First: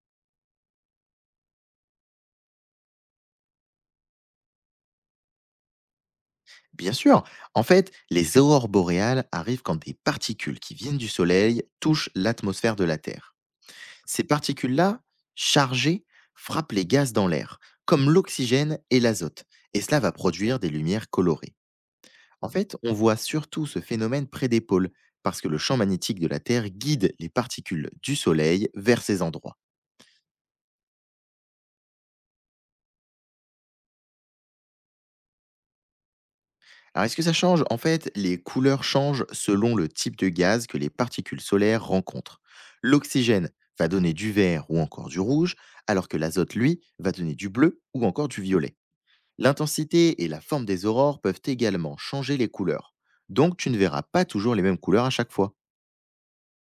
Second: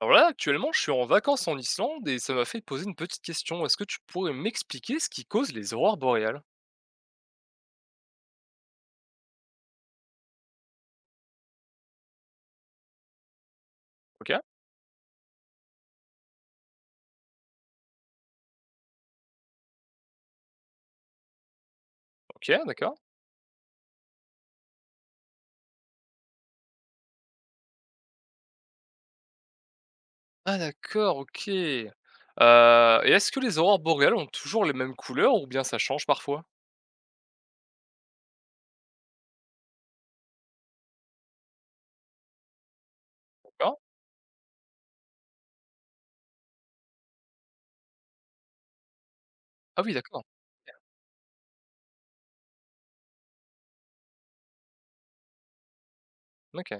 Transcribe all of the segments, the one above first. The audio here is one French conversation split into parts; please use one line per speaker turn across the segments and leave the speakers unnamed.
Alors là, actuellement, je suis en vacances en Islande et ça m'a fait poser une petite question. Est-ce que tu pourrais m'expliquer ce qui cause les aurores boréales?
Bien sûr. En fait, les aurores boréales arrivent quand des particules qui viennent du Soleil touchent l'atmosphère de la Terre. Ces
Ok,
particules-là, chargées, frappent les gaz dans l'air, comme l'oxygène et l'azote, et cela va produire des lumières colorées. En
ok,
fait, on
d'accord.
voit surtout ce phénomène près des pôles, parce que le champ magnétique de la Terre guide les particules du Soleil vers ces endroits.
Ah d'accord, ok. Et est-ce que les aurores boréales ont toujours les mêmes couleurs ou bien ça change parfois?
Alors est-ce que ça change En fait, les couleurs changent selon le type de gaz que les particules solaires rencontrent. L'oxygène
D'accord.
va donner du vert ou encore du rouge, alors que l'azote, lui, va donner du bleu ou encore du violet.
Ah oui,
L'intensité
d'accord.
et la forme des aurores peuvent également changer les couleurs. Donc tu ne verras pas toujours les mêmes couleurs à chaque fois.
Ok.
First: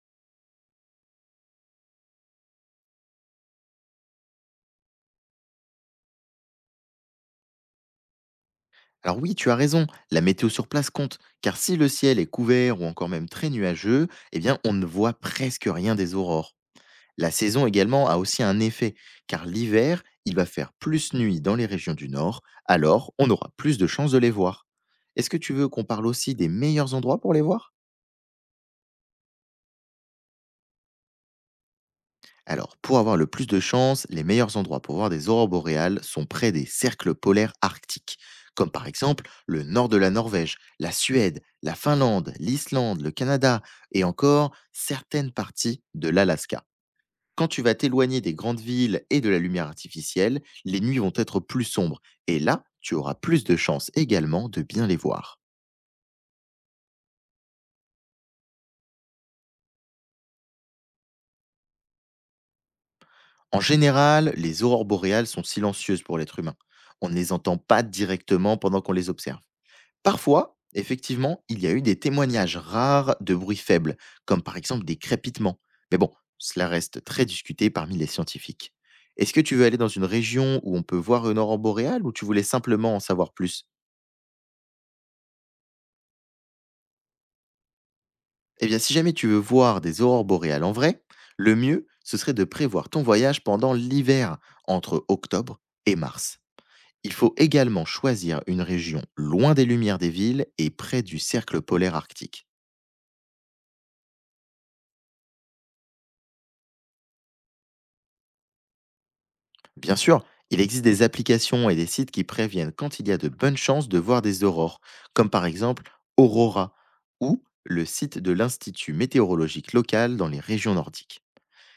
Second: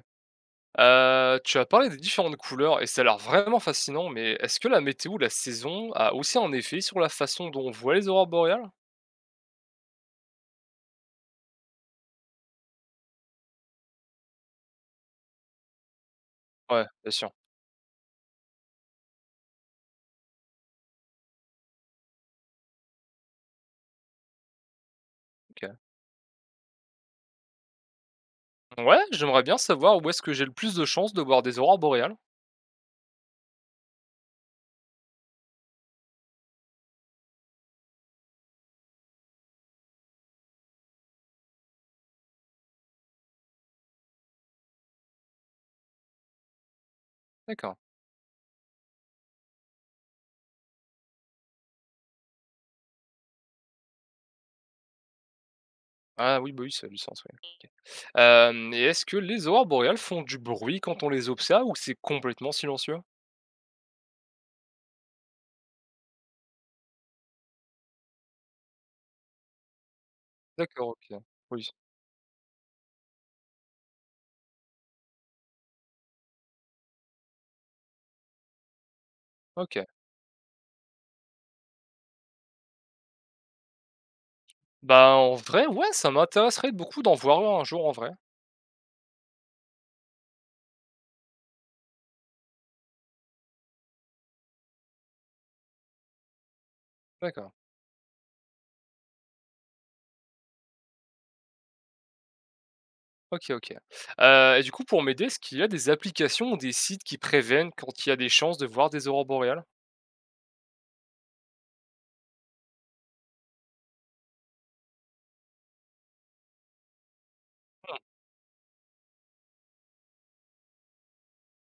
Tu as parlé des différentes couleurs et ça a l'air vraiment fascinant, mais est-ce que la météo, la saison, a aussi un effet sur la façon dont on voit les aurores boréales?
Alors oui, tu as raison, la météo sur place compte, car si le ciel est couvert ou encore même très nuageux, eh bien on ne voit presque rien des aurores.
Ouais, bien sûr.
La saison également a aussi un effet, car l'hiver, il va faire plus nuit dans les régions du nord, alors on aura plus de chances de les voir. Est-ce que tu veux
Ok.
qu'on parle aussi des meilleurs endroits pour les voir?
Ouais, j'aimerais bien savoir où est-ce que j'ai le plus de chances de voir des aurores boréales.
Alors, pour avoir le plus de chances, les meilleurs endroits pour voir des aurores boréales sont près des cercles polaires arctiques, comme par exemple le nord de la Norvège, la Suède, la Finlande, l'Islande, le Canada et encore certaines parties de l'Alaska. Quand tu vas
D'accord.
t'éloigner des grandes villes et de la lumière artificielle, les nuits vont être plus sombres et là, tu auras plus de chances également de bien les voir.
Ah oui, bah oui, ça a du sens, oui, OK. Hem Et est-ce que les aurores boréales font du bruit quand on les observe ou c'est complètement silencieux?
En général, les aurores boréales sont silencieuses pour l'être humain. On ne les entend pas directement pendant qu'on les observe. Parfois,
D'accord, OK.
effectivement, il y
Oui,
a eu des témoignages rares de bruits faibles, comme par exemple des crépitements. Mais bon, cela reste très discuté parmi les scientifiques. Est-ce que tu veux aller
OK.
dans une région où on peut voir une aurore boréale ou tu voulais simplement en savoir plus?
Bah, en vrai, ouais, ça m'intéresserait beaucoup d'en voir un jour en vrai.
Eh bien, si jamais tu veux voir des aurores boréales en vrai, le mieux, ce serait de prévoir ton voyage pendant l'hiver, entre octobre et mars. Il faut
D'accord.
également choisir une région loin des lumières des villes et près du cercle polaire arctique.
OK, OK. Et du coup, pour m'aider, est-ce qu'il y a des applications ou des sites qui préviennent quand il y a des chances de voir des aurores boréales?
Bien sûr, il existe des applications et des sites qui préviennent quand il y a de bonnes chances de voir des aurores, comme par exemple Aurora ou le site de l'Institut météorologique local dans les régions nordiques.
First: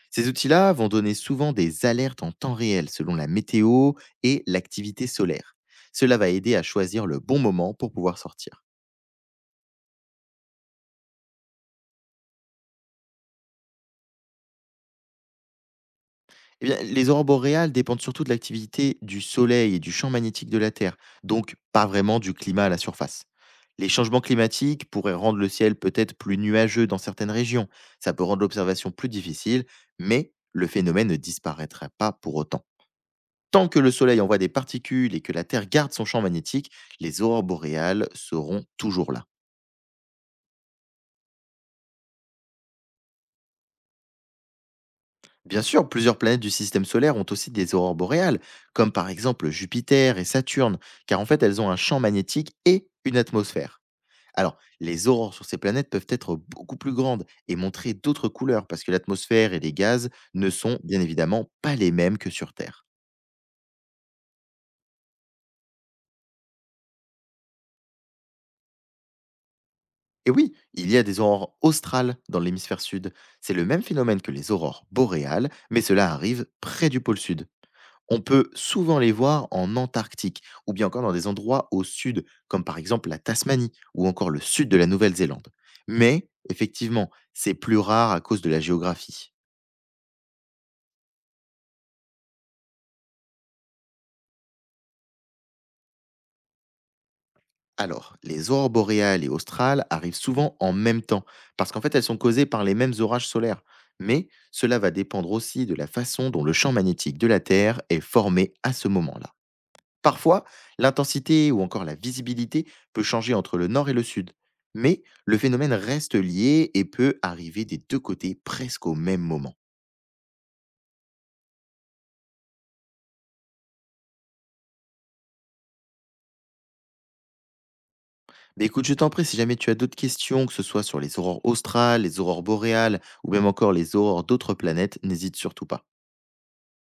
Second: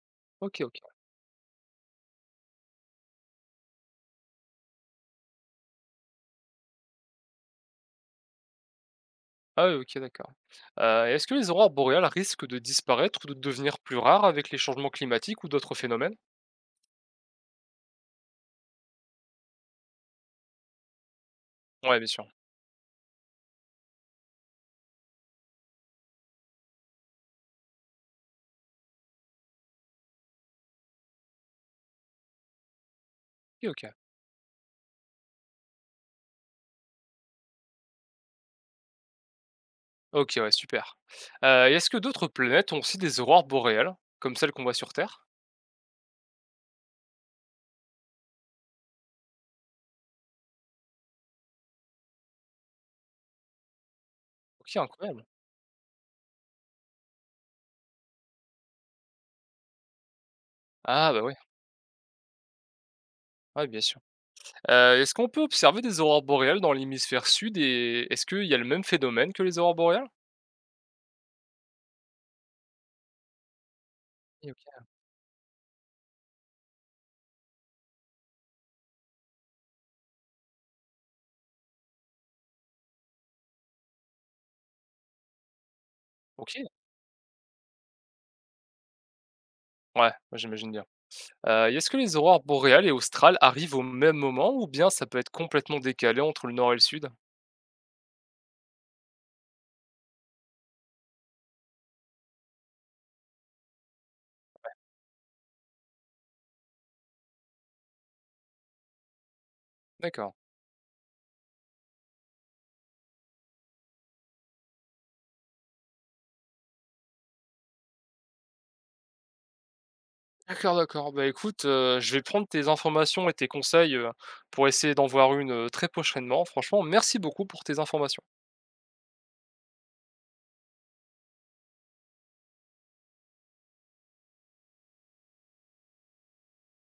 Ces
OK,
outils-là
OK.
vont donner souvent des alertes en temps réel selon la météo et l'activité solaire. Cela va aider à choisir le bon moment pour pouvoir sortir.
Ah oui, OK, d'accord. Et est-ce que les aurores boréales risquent de disparaître ou de devenir plus rares avec les changements climatiques ou d'autres phénomènes?
Eh bien, les aurores boréales dépendent surtout de l'activité du soleil et du champ magnétique de la Terre, donc pas
Ouais, bien
vraiment
sûr.
du climat à la surface. Les changements climatiques pourraient rendre le ciel peut-être plus nuageux dans certaines régions, ça peut rendre l'observation plus difficile, mais le phénomène ne disparaîtra pas pour autant. Tant
OK,
que
OK.
le Soleil envoie des particules et que la Terre garde son champ magnétique, les aurores boréales seront toujours là.
OK, ouais, super. Et est-ce que d'autres planètes ont aussi des aurores boréales, comme celles qu'on voit sur Terre?
Bien sûr, plusieurs planètes du système solaire ont aussi des aurores boréales, comme par exemple Jupiter et Saturne, car en fait elles ont un champ magnétique et une atmosphère. Alors,
OK,
les
incroyable.
aurores sur ces planètes peuvent être beaucoup plus grandes et montrer d'autres couleurs, parce que l'atmosphère et les gaz ne sont bien
Ah bah, ouais,
évidemment pas les mêmes que sur Terre.
ouais, bien sûr. Est-ce qu'on peut observer des aurores boréales dans l'hémisphère sud et est-ce qu'il y a le même phénomène que les aurores boréales?
Et oui, il y a des aurores australes dans l'hémisphère sud. C'est le même phénomène que les
OK.
aurores boréales, mais cela arrive près du pôle sud. On peut souvent les voir en Antarctique, ou bien encore dans des endroits au sud, comme par exemple la Tasmanie, ou encore le sud de la Nouvelle-Zélande. Mais,
OK,
effectivement, c'est plus rare à cause de la géographie.
ouais, ouais, j'imagine bien. Et est-ce que les aurores boréales et australes arrivent au même moment ou bien ça peut être complètement décalé entre le nord et le sud?
Alors, les aurores boréales et australes arrivent souvent en même temps, parce qu'en fait elles sont causées par les mêmes orages solaires. Mais cela va dépendre aussi de la façon dont le champ magnétique de la Terre est formé à ce moment-là.
D'accord.
Parfois, l'intensité ou encore la visibilité peut changer entre le nord et le sud, mais le phénomène reste lié et peut arriver des deux côtés presque au même moment.
D'accord, d'accord. Bah, écoute, je vais prendre tes informations et tes conseils, pour essayer d'en voir une, très prochainement. Franchement, merci beaucoup pour tes informations.
Mais écoute, je t'en prie, si jamais tu as d'autres questions, que ce soit sur les aurores australes, les aurores boréales ou même encore les aurores d'autres planètes, n'hésite surtout pas.